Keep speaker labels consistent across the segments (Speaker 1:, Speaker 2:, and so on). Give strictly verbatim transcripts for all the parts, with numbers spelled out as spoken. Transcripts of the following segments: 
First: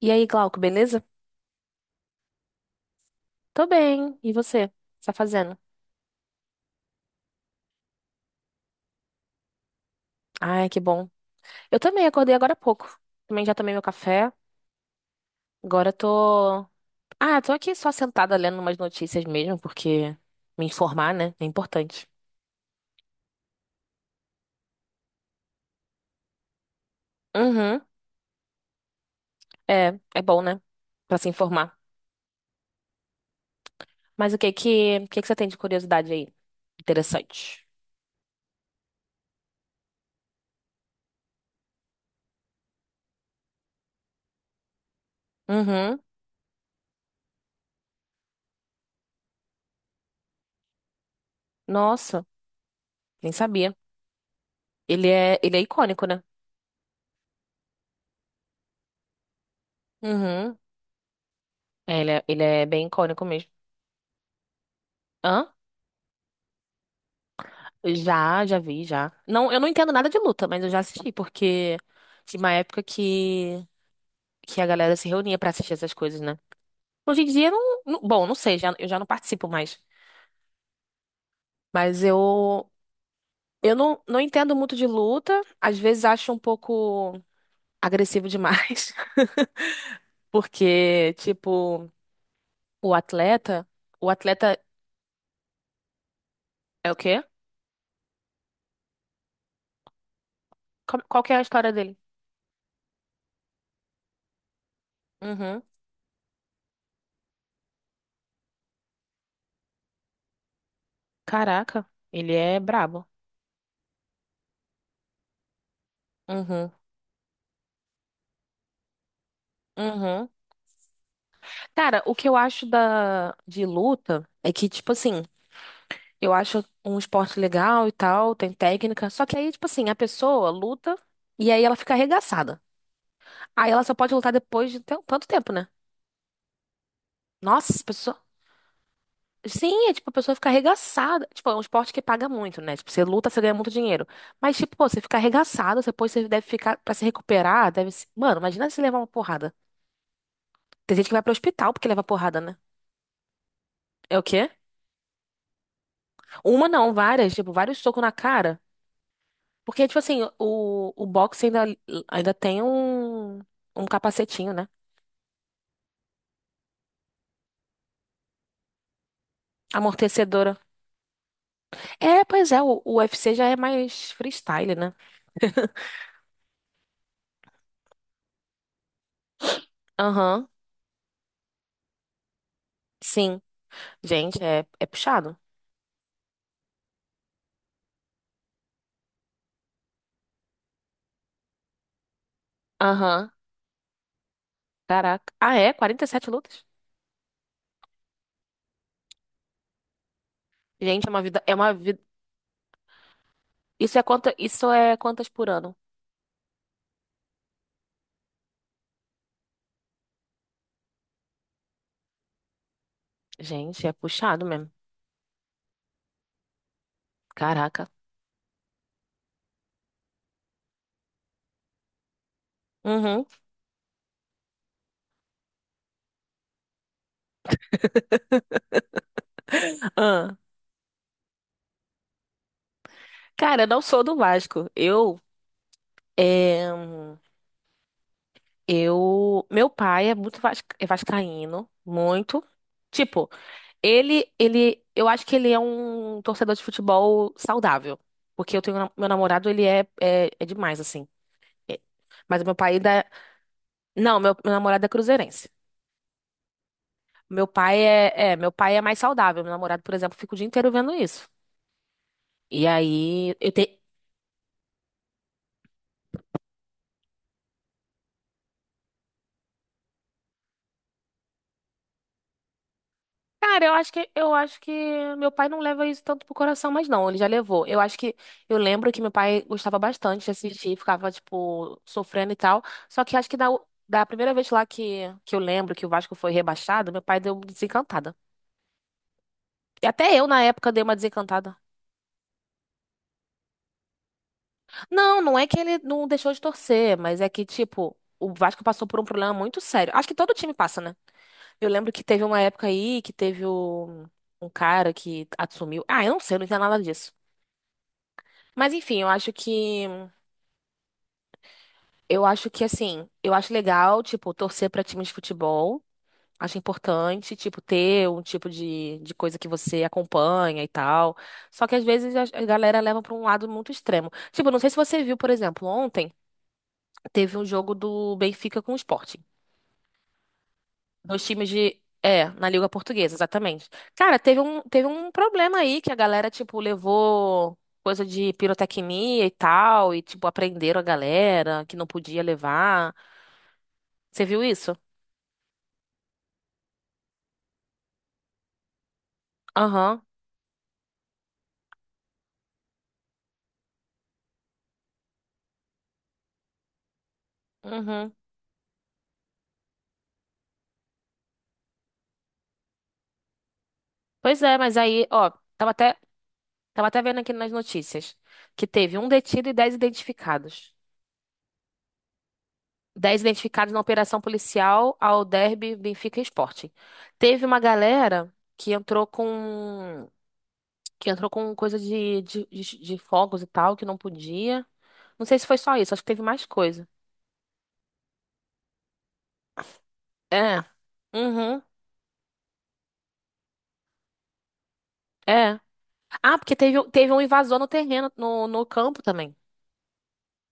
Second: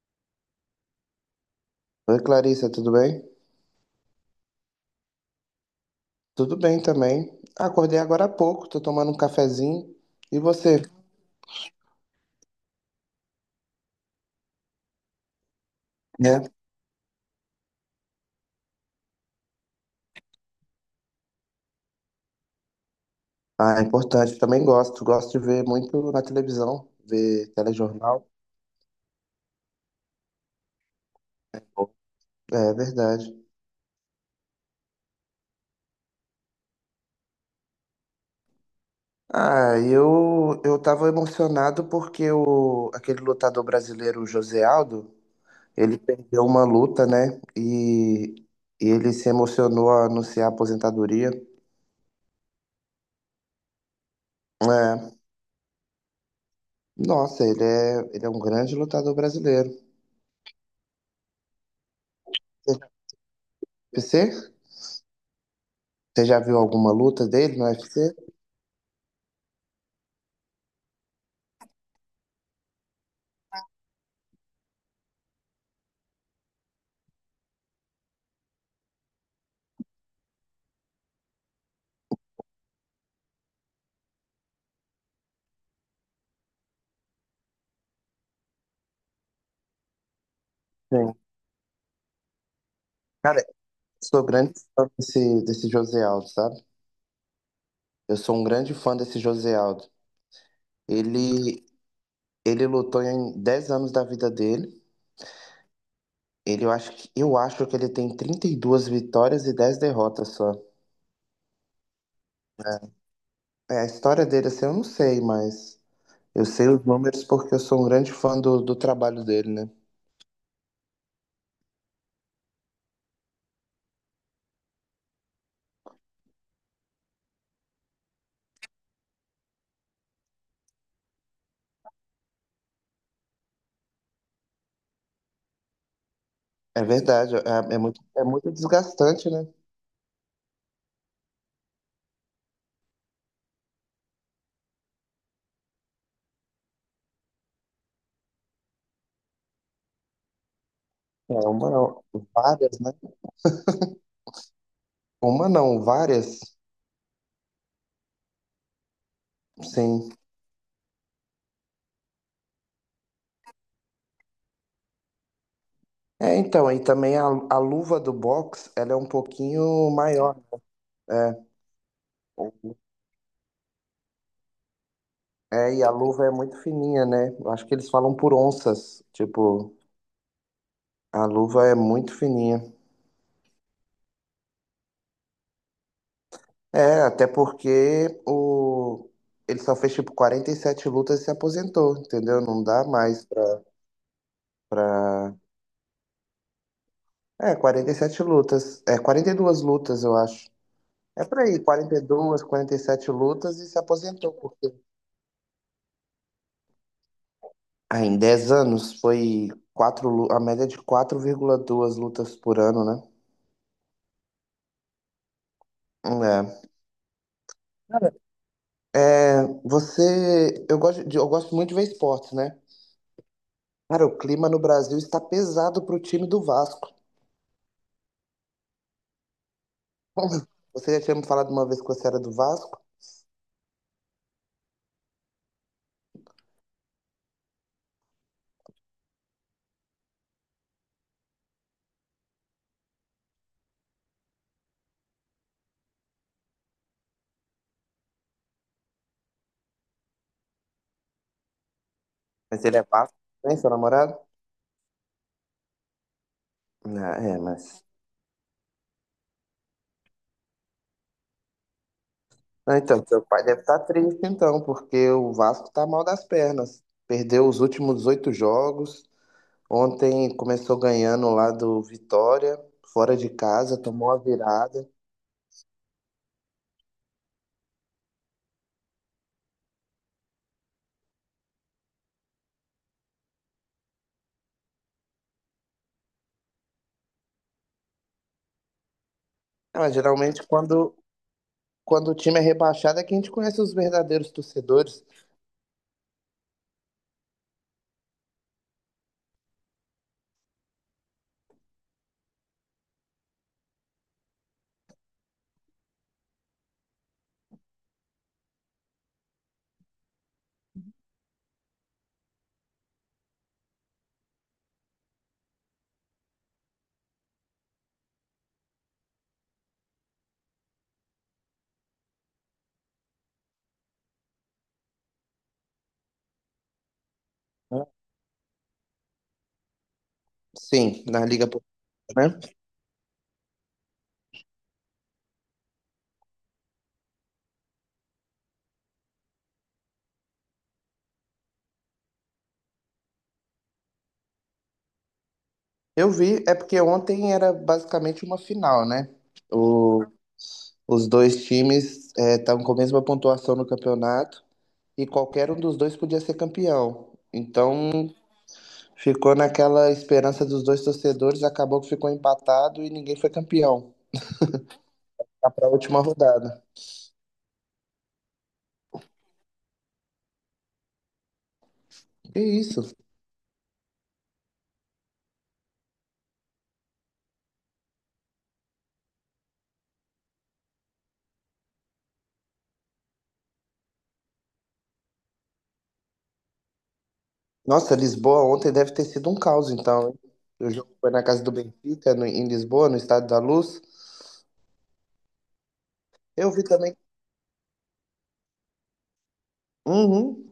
Speaker 1: E aí, Glauco, beleza?
Speaker 2: Oi, Clarissa, tudo bem?
Speaker 1: Tô bem. E você? O que você tá fazendo?
Speaker 2: Tudo bem também. Acordei agora há pouco, tô tomando um cafezinho. E
Speaker 1: Ai, que
Speaker 2: você?
Speaker 1: bom. Eu também acordei agora há pouco. Também já tomei meu café. Agora
Speaker 2: É.
Speaker 1: tô. Ah, tô aqui só sentada lendo umas notícias mesmo, porque me informar, né, é importante.
Speaker 2: Ah, é importante. Também gosto. Gosto de ver muito na televisão, ver
Speaker 1: Uhum.
Speaker 2: telejornal.
Speaker 1: É, é bom, né? Pra se informar.
Speaker 2: É verdade.
Speaker 1: Mas o que que, o que que você tem de curiosidade aí? Interessante.
Speaker 2: Ah, eu eu tava emocionado porque o, aquele lutador brasileiro, o José Aldo, ele
Speaker 1: Uhum.
Speaker 2: perdeu uma luta, né? E, e ele se emocionou a anunciar a aposentadoria.
Speaker 1: Nossa, nem sabia. Ele
Speaker 2: É,
Speaker 1: é, ele é icônico, né?
Speaker 2: nossa, ele é, ele é um grande lutador brasileiro.
Speaker 1: Uhum. É, ele é, ele é bem icônico mesmo.
Speaker 2: Você?
Speaker 1: Hã?
Speaker 2: Você já viu alguma luta dele no U F C?
Speaker 1: Já, já vi, já. Não, eu não entendo nada de luta, mas eu já assisti, porque tinha uma época que, que a galera se reunia pra assistir essas coisas, né? Hoje em dia, não, não- bom, não sei, já, eu já não participo mais. Mas eu, eu não, não entendo muito de luta, às vezes acho um pouco agressivo demais,
Speaker 2: Sim.
Speaker 1: porque, tipo, o
Speaker 2: Cara,
Speaker 1: atleta, o
Speaker 2: sou grande
Speaker 1: atleta
Speaker 2: fã desse, desse José Aldo, sabe?
Speaker 1: é o quê?
Speaker 2: Eu sou um grande fã desse José Aldo.
Speaker 1: Qual, qual que é a
Speaker 2: Ele,
Speaker 1: história dele?
Speaker 2: ele lutou em dez anos da vida dele.
Speaker 1: Uhum.
Speaker 2: Ele, eu acho que, eu acho que ele tem trinta e duas vitórias e dez derrotas só.
Speaker 1: Caraca, ele é brabo.
Speaker 2: É, a história dele, assim, eu não sei, mas eu sei
Speaker 1: Uhum.
Speaker 2: os números porque eu sou um grande fã do, do trabalho dele, né?
Speaker 1: Uhum. Cara, o que eu acho da de luta é que, tipo assim, eu acho um esporte legal e tal, tem técnica, só que aí, tipo assim, a pessoa luta e aí ela fica arregaçada. Aí ela só pode lutar depois de tan- tanto tempo, né?
Speaker 2: É verdade,
Speaker 1: Nossa,
Speaker 2: é, é
Speaker 1: a
Speaker 2: muito,
Speaker 1: pessoa.
Speaker 2: é muito desgastante, né?
Speaker 1: Sim, é tipo, a pessoa fica arregaçada. Tipo, é um esporte que paga muito, né? Tipo, você luta, você ganha muito dinheiro. Mas, tipo, pô, você fica arregaçado, depois você deve ficar, pra se recuperar, deve se... Mano, imagina se levar uma porrada. Tem gente que vai pro
Speaker 2: É, uma
Speaker 1: hospital porque leva
Speaker 2: não,
Speaker 1: porrada, né?
Speaker 2: várias, né?
Speaker 1: É o quê?
Speaker 2: Uma não, várias,
Speaker 1: Uma não, várias, tipo, vários socos na cara. Porque, tipo
Speaker 2: sim.
Speaker 1: assim, o, o boxe ainda, ainda tem um, um capacetinho, né?
Speaker 2: É, então, e também a, a luva do box, ela é um pouquinho maior.
Speaker 1: Amortecedora.
Speaker 2: É,
Speaker 1: É, pois é, o, o U F C já é mais freestyle, né?
Speaker 2: é, e a luva é muito fininha, né? Eu acho que eles falam por onças. Tipo,
Speaker 1: Aham,
Speaker 2: a luva é muito fininha.
Speaker 1: sim. Gente, é, é puxado.
Speaker 2: É, até porque o... ele só fez tipo quarenta e sete lutas e se aposentou, entendeu? Não dá mais
Speaker 1: Aham,
Speaker 2: pra,
Speaker 1: caraca.
Speaker 2: pra...
Speaker 1: Ah, é? Quarenta e sete lutas?
Speaker 2: É, quarenta e sete lutas. É, quarenta e duas lutas, eu acho.
Speaker 1: Gente, é uma
Speaker 2: É por
Speaker 1: vida, é
Speaker 2: aí,
Speaker 1: uma vida.
Speaker 2: quarenta e dois, sete lutas e se
Speaker 1: Isso é quanta,
Speaker 2: aposentou.
Speaker 1: isso é quantas por ano?
Speaker 2: Ah, em dez anos foi quatro, lu- a média é de quatro vírgula duas lutas por ano, né?
Speaker 1: Gente, é puxado mesmo.
Speaker 2: É.
Speaker 1: Caraca.
Speaker 2: Cara, é, você. Eu gosto, de- eu gosto muito de ver esportes, né?
Speaker 1: Uhum.
Speaker 2: Cara, o clima no Brasil está pesado pro time do Vasco.
Speaker 1: Ah.
Speaker 2: Você já tinha me falado uma vez que você era do Vasco?
Speaker 1: Cara, eu não sou do Vasco. Eu é... Eu, meu pai é muito vas- é vascaíno, muito. Tipo, ele, ele, eu acho que ele é um torcedor de futebol saudável, porque eu tenho na- meu namorado, ele é, é, é demais assim. É. Mas meu
Speaker 2: Mas
Speaker 1: pai
Speaker 2: ele é
Speaker 1: ainda, é,
Speaker 2: Vasco, né, seu namorado?
Speaker 1: não, meu, meu namorado é cruzeirense.
Speaker 2: Não, é,
Speaker 1: Meu pai
Speaker 2: mas.
Speaker 1: é, é, meu pai é mais saudável. Meu namorado, por exemplo, fica o dia inteiro vendo isso. E
Speaker 2: Não, então, seu
Speaker 1: aí,
Speaker 2: pai
Speaker 1: eu
Speaker 2: deve
Speaker 1: tenho.
Speaker 2: estar triste, então, porque o Vasco tá mal das pernas. Perdeu os últimos oito jogos. Ontem começou ganhando lá do Vitória, fora de
Speaker 1: Cara, eu
Speaker 2: casa,
Speaker 1: acho que
Speaker 2: tomou a
Speaker 1: eu acho que
Speaker 2: virada.
Speaker 1: meu pai não leva isso tanto pro coração, mas não, ele já levou. Eu acho que eu lembro que meu pai gostava bastante de assistir, ficava tipo sofrendo e tal. Só que acho que da, da primeira vez lá que, que eu lembro que o Vasco foi rebaixado, meu pai deu uma desencantada.
Speaker 2: Ah,
Speaker 1: E
Speaker 2: mas
Speaker 1: até eu na
Speaker 2: geralmente
Speaker 1: época dei uma
Speaker 2: quando,
Speaker 1: desencantada.
Speaker 2: quando o time é rebaixado é que a gente conhece os verdadeiros torcedores.
Speaker 1: Não, não é que ele não deixou de torcer, mas é que tipo o Vasco passou por um problema muito sério. Acho que todo time passa, né? Eu lembro que teve uma época aí que teve o um cara que assumiu. Ah, eu não sei, eu não entendo nada disso. Mas enfim, eu acho que eu acho que assim, eu acho legal, tipo, torcer pra time de futebol. Acho importante, tipo, ter um tipo de, de coisa que você acompanha e tal. Só que às vezes a a galera leva pra um lado muito extremo. Tipo, não sei se você viu, por exemplo, ontem teve um jogo
Speaker 2: Né?
Speaker 1: do Benfica com o Sporting.
Speaker 2: Sim,
Speaker 1: Dois
Speaker 2: na Liga
Speaker 1: times de. É,
Speaker 2: Portuguesa,
Speaker 1: na
Speaker 2: né?
Speaker 1: Liga Portuguesa, exatamente. Cara, teve um, teve um problema aí que a galera, tipo, levou coisa de pirotecnia e tal, e, tipo, aprenderam a galera que não podia levar. Você viu isso?
Speaker 2: Eu vi, é porque ontem era basicamente uma final, né?
Speaker 1: Aham.
Speaker 2: O, os dois times estavam com a mesma pontuação no campeonato e qualquer um dos dois podia ser campeão. Então
Speaker 1: Uhum.
Speaker 2: ficou naquela esperança dos dois torcedores, acabou que ficou empatado e ninguém foi campeão.
Speaker 1: Pois é, mas aí, ó,
Speaker 2: Tá pra
Speaker 1: tava até,
Speaker 2: última rodada.
Speaker 1: tava até vendo aqui nas notícias que teve um detido e dez identificados.
Speaker 2: Que isso?
Speaker 1: Dez identificados na operação policial ao Derby, Benfica e Sporting. Teve uma galera que entrou com que entrou com coisa de, de, de, de fogos e tal, que não podia. Não sei se foi só isso, acho que teve mais coisa.
Speaker 2: Nossa, Lisboa ontem deve ter sido um caos, então, hein?
Speaker 1: É.
Speaker 2: O jogo foi na casa do
Speaker 1: Uhum.
Speaker 2: Benfica, no- em Lisboa, no Estádio da Luz.
Speaker 1: É. Ah,
Speaker 2: Eu
Speaker 1: porque
Speaker 2: vi
Speaker 1: teve,
Speaker 2: também.
Speaker 1: teve um invasor no terreno, no, no campo também.
Speaker 2: Uhum,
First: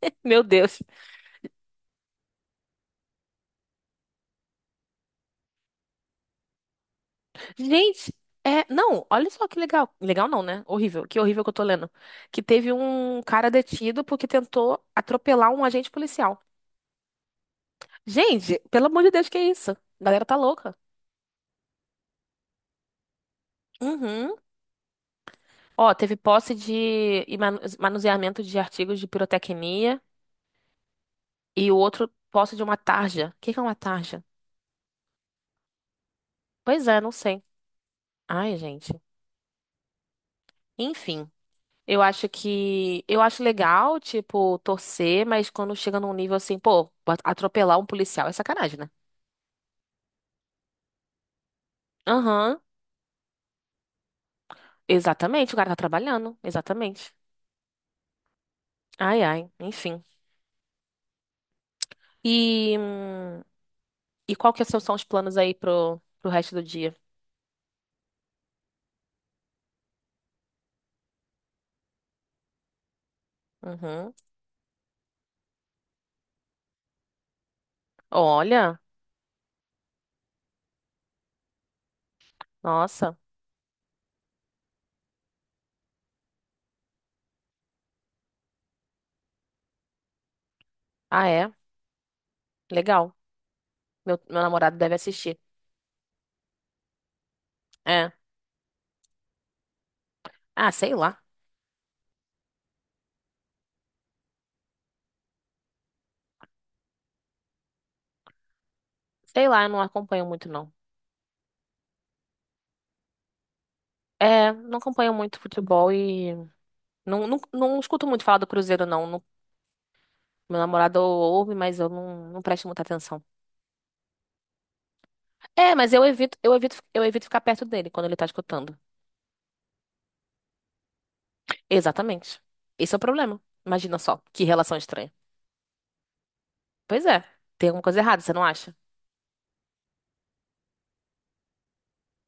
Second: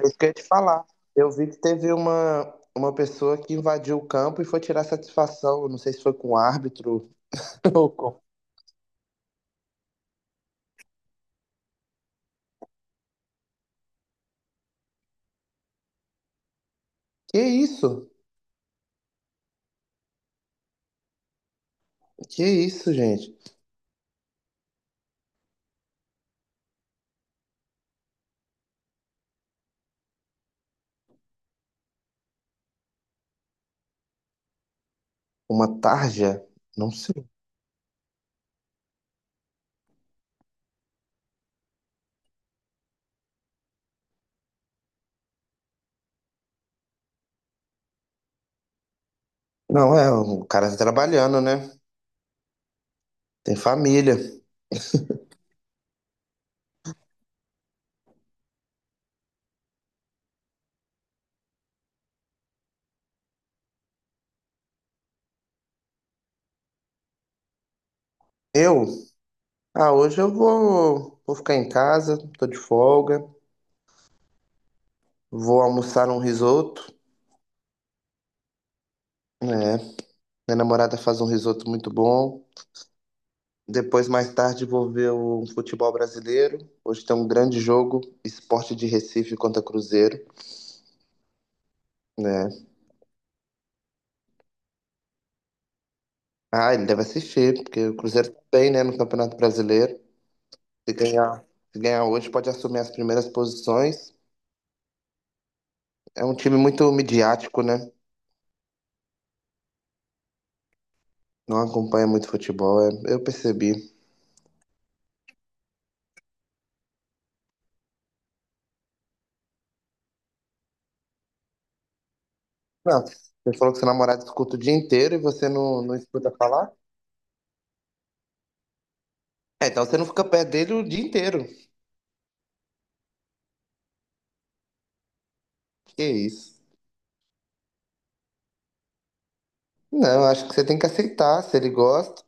Speaker 2: é isso que eu ia
Speaker 1: Meu
Speaker 2: te
Speaker 1: Deus.
Speaker 2: falar. Eu vi que teve uma, uma pessoa que invadiu o campo e foi tirar satisfação. Eu não sei se foi com o árbitro ou
Speaker 1: Gente,
Speaker 2: com.
Speaker 1: é. Não, olha só que legal. Legal não, né? Horrível. Que horrível que eu tô lendo. Que teve um cara detido porque tentou atropelar um agente policial.
Speaker 2: Que isso?
Speaker 1: Gente, pelo amor de Deus, que é isso? A galera tá louca.
Speaker 2: Que isso, gente?
Speaker 1: Uhum. Ó, teve posse de e manu- manuseamento de artigos de pirotecnia e o outro posse de uma tarja. O que que é uma tarja?
Speaker 2: Uma tarja?
Speaker 1: Pois
Speaker 2: Não
Speaker 1: é, não
Speaker 2: sei.
Speaker 1: sei. Ai, gente. Enfim. Eu acho que. Eu acho legal, tipo, torcer, mas quando chega num nível assim, pô, atropelar um policial é sacanagem, né?
Speaker 2: Não, é, o cara tá trabalhando, né?
Speaker 1: Aham,
Speaker 2: Tem família.
Speaker 1: exatamente, o cara tá trabalhando, exatamente. Ai, ai, enfim. E, hum, e qual que são os planos aí pro, pro resto do dia?
Speaker 2: Eu Ah, hoje eu vou, vou ficar em casa, tô de folga,
Speaker 1: Uhum.
Speaker 2: vou almoçar um risoto,
Speaker 1: Olha,
Speaker 2: né? Minha namorada faz um risoto muito bom.
Speaker 1: nossa.
Speaker 2: Depois, mais tarde, vou ver o futebol brasileiro. Hoje tem um grande jogo, Sport de Recife contra Cruzeiro,
Speaker 1: Ah, é?
Speaker 2: né?
Speaker 1: Legal. Meu, meu namorado deve assistir.
Speaker 2: Ah, ele deve assistir, porque o
Speaker 1: É.
Speaker 2: Cruzeiro tá bem, né, no Campeonato Brasileiro.
Speaker 1: Ah,
Speaker 2: Se
Speaker 1: sei lá.
Speaker 2: ganhar, se ganhar hoje, pode assumir as primeiras posições. É um time muito midiático, né?
Speaker 1: Sei lá, eu não acompanho muito, não.
Speaker 2: Não acompanha muito futebol, é- eu percebi.
Speaker 1: É, não acompanho muito futebol e não, não, não escuto muito falar do Cruzeiro, não. Meu namorado ouve, mas eu não, não presto muita
Speaker 2: Não,
Speaker 1: atenção.
Speaker 2: você falou que seu namorado escuta o dia inteiro e você
Speaker 1: É,
Speaker 2: não,
Speaker 1: mas
Speaker 2: não
Speaker 1: eu
Speaker 2: escuta
Speaker 1: evito, eu
Speaker 2: falar?
Speaker 1: evito, eu evito ficar perto dele quando ele tá escutando.
Speaker 2: É, então você não fica perto dele o dia inteiro.
Speaker 1: Exatamente. Esse é o problema. Imagina só, que relação estranha.
Speaker 2: Que isso?
Speaker 1: Pois é, tem alguma coisa errada, você não acha?
Speaker 2: Não, acho que você tem que aceitar, se ele gosta.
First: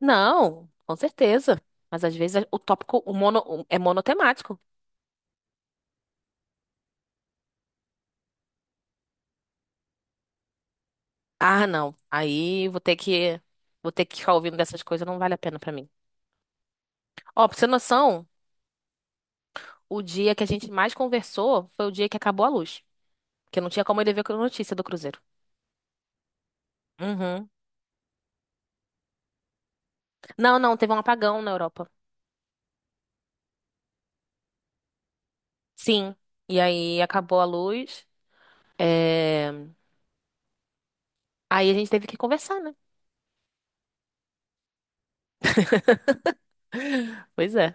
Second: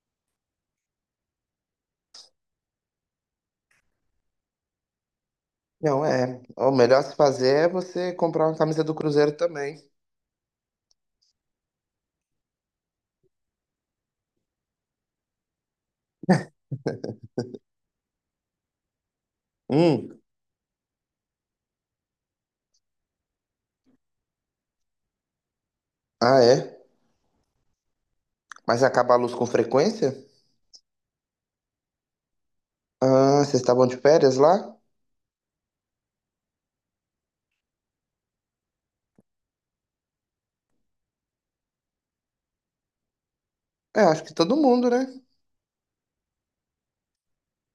Speaker 1: Não, com certeza. Mas às vezes o tópico o mono, o- é monotemático.
Speaker 2: Não, é. O melhor a se fazer é você comprar uma camisa do Cruzeiro também.
Speaker 1: Ah, não. Aí vou ter que, vou ter que ficar ouvindo dessas coisas, não vale a pena pra mim. Ó, pra você ter noção, o
Speaker 2: Hum,
Speaker 1: dia que a gente mais conversou foi o dia que acabou a luz. Porque não tinha como ele ver a notícia do Cruzeiro.
Speaker 2: ah, é?
Speaker 1: Uhum.
Speaker 2: Mas acaba a luz com frequência?
Speaker 1: Não, não, teve um apagão na Europa.
Speaker 2: Ah, vocês estavam de férias lá?
Speaker 1: Sim. E aí acabou a luz. É... Aí a gente teve que conversar, né?
Speaker 2: É, acho que todo mundo, né?
Speaker 1: Pois é.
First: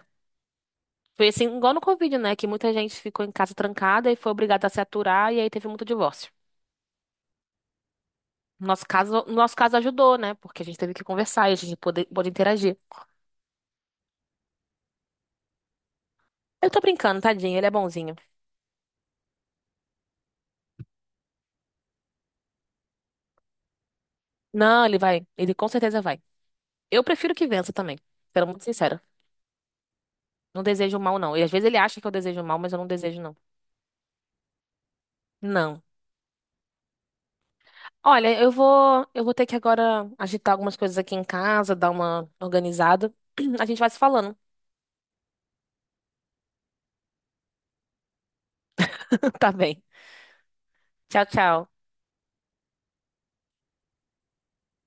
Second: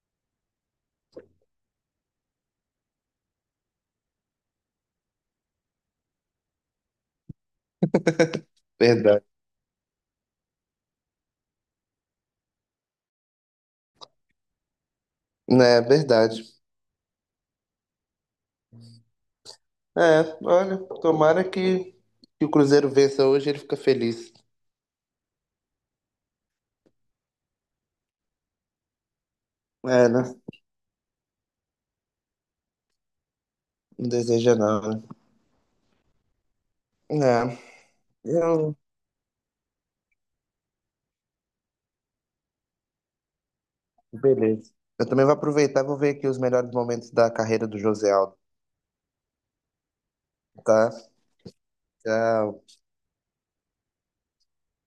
Speaker 1: Foi assim, igual no Covid, né? Que muita gente ficou em casa trancada e foi obrigada a se aturar, e aí teve muito divórcio. No nosso caso,
Speaker 2: Verdade.
Speaker 1: no nosso caso ajudou, né? Porque a gente teve que conversar e a gente pôde, pôde interagir.
Speaker 2: É, verdade.
Speaker 1: Eu tô brincando, tadinho, ele é bonzinho.
Speaker 2: É, olha, tomara que, que o Cruzeiro vença hoje e ele fica feliz.
Speaker 1: Não, ele vai. Ele com certeza vai. Eu prefiro que vença também. Sendo muito sincera.
Speaker 2: É, né?
Speaker 1: Não desejo mal, não. E às vezes ele acha que eu desejo mal, mas eu não desejo, não.
Speaker 2: Não deseja não, né?
Speaker 1: Não.
Speaker 2: É,
Speaker 1: Olha, eu
Speaker 2: Eu,
Speaker 1: vou, eu vou ter que agora agitar algumas coisas aqui em casa, dar uma organizada. A gente vai se falando,
Speaker 2: beleza. Eu também vou aproveitar e vou ver aqui os melhores momentos da carreira do José Aldo,
Speaker 1: tá bem?
Speaker 2: tá?
Speaker 1: Tchau, tchau.
Speaker 2: Tchau.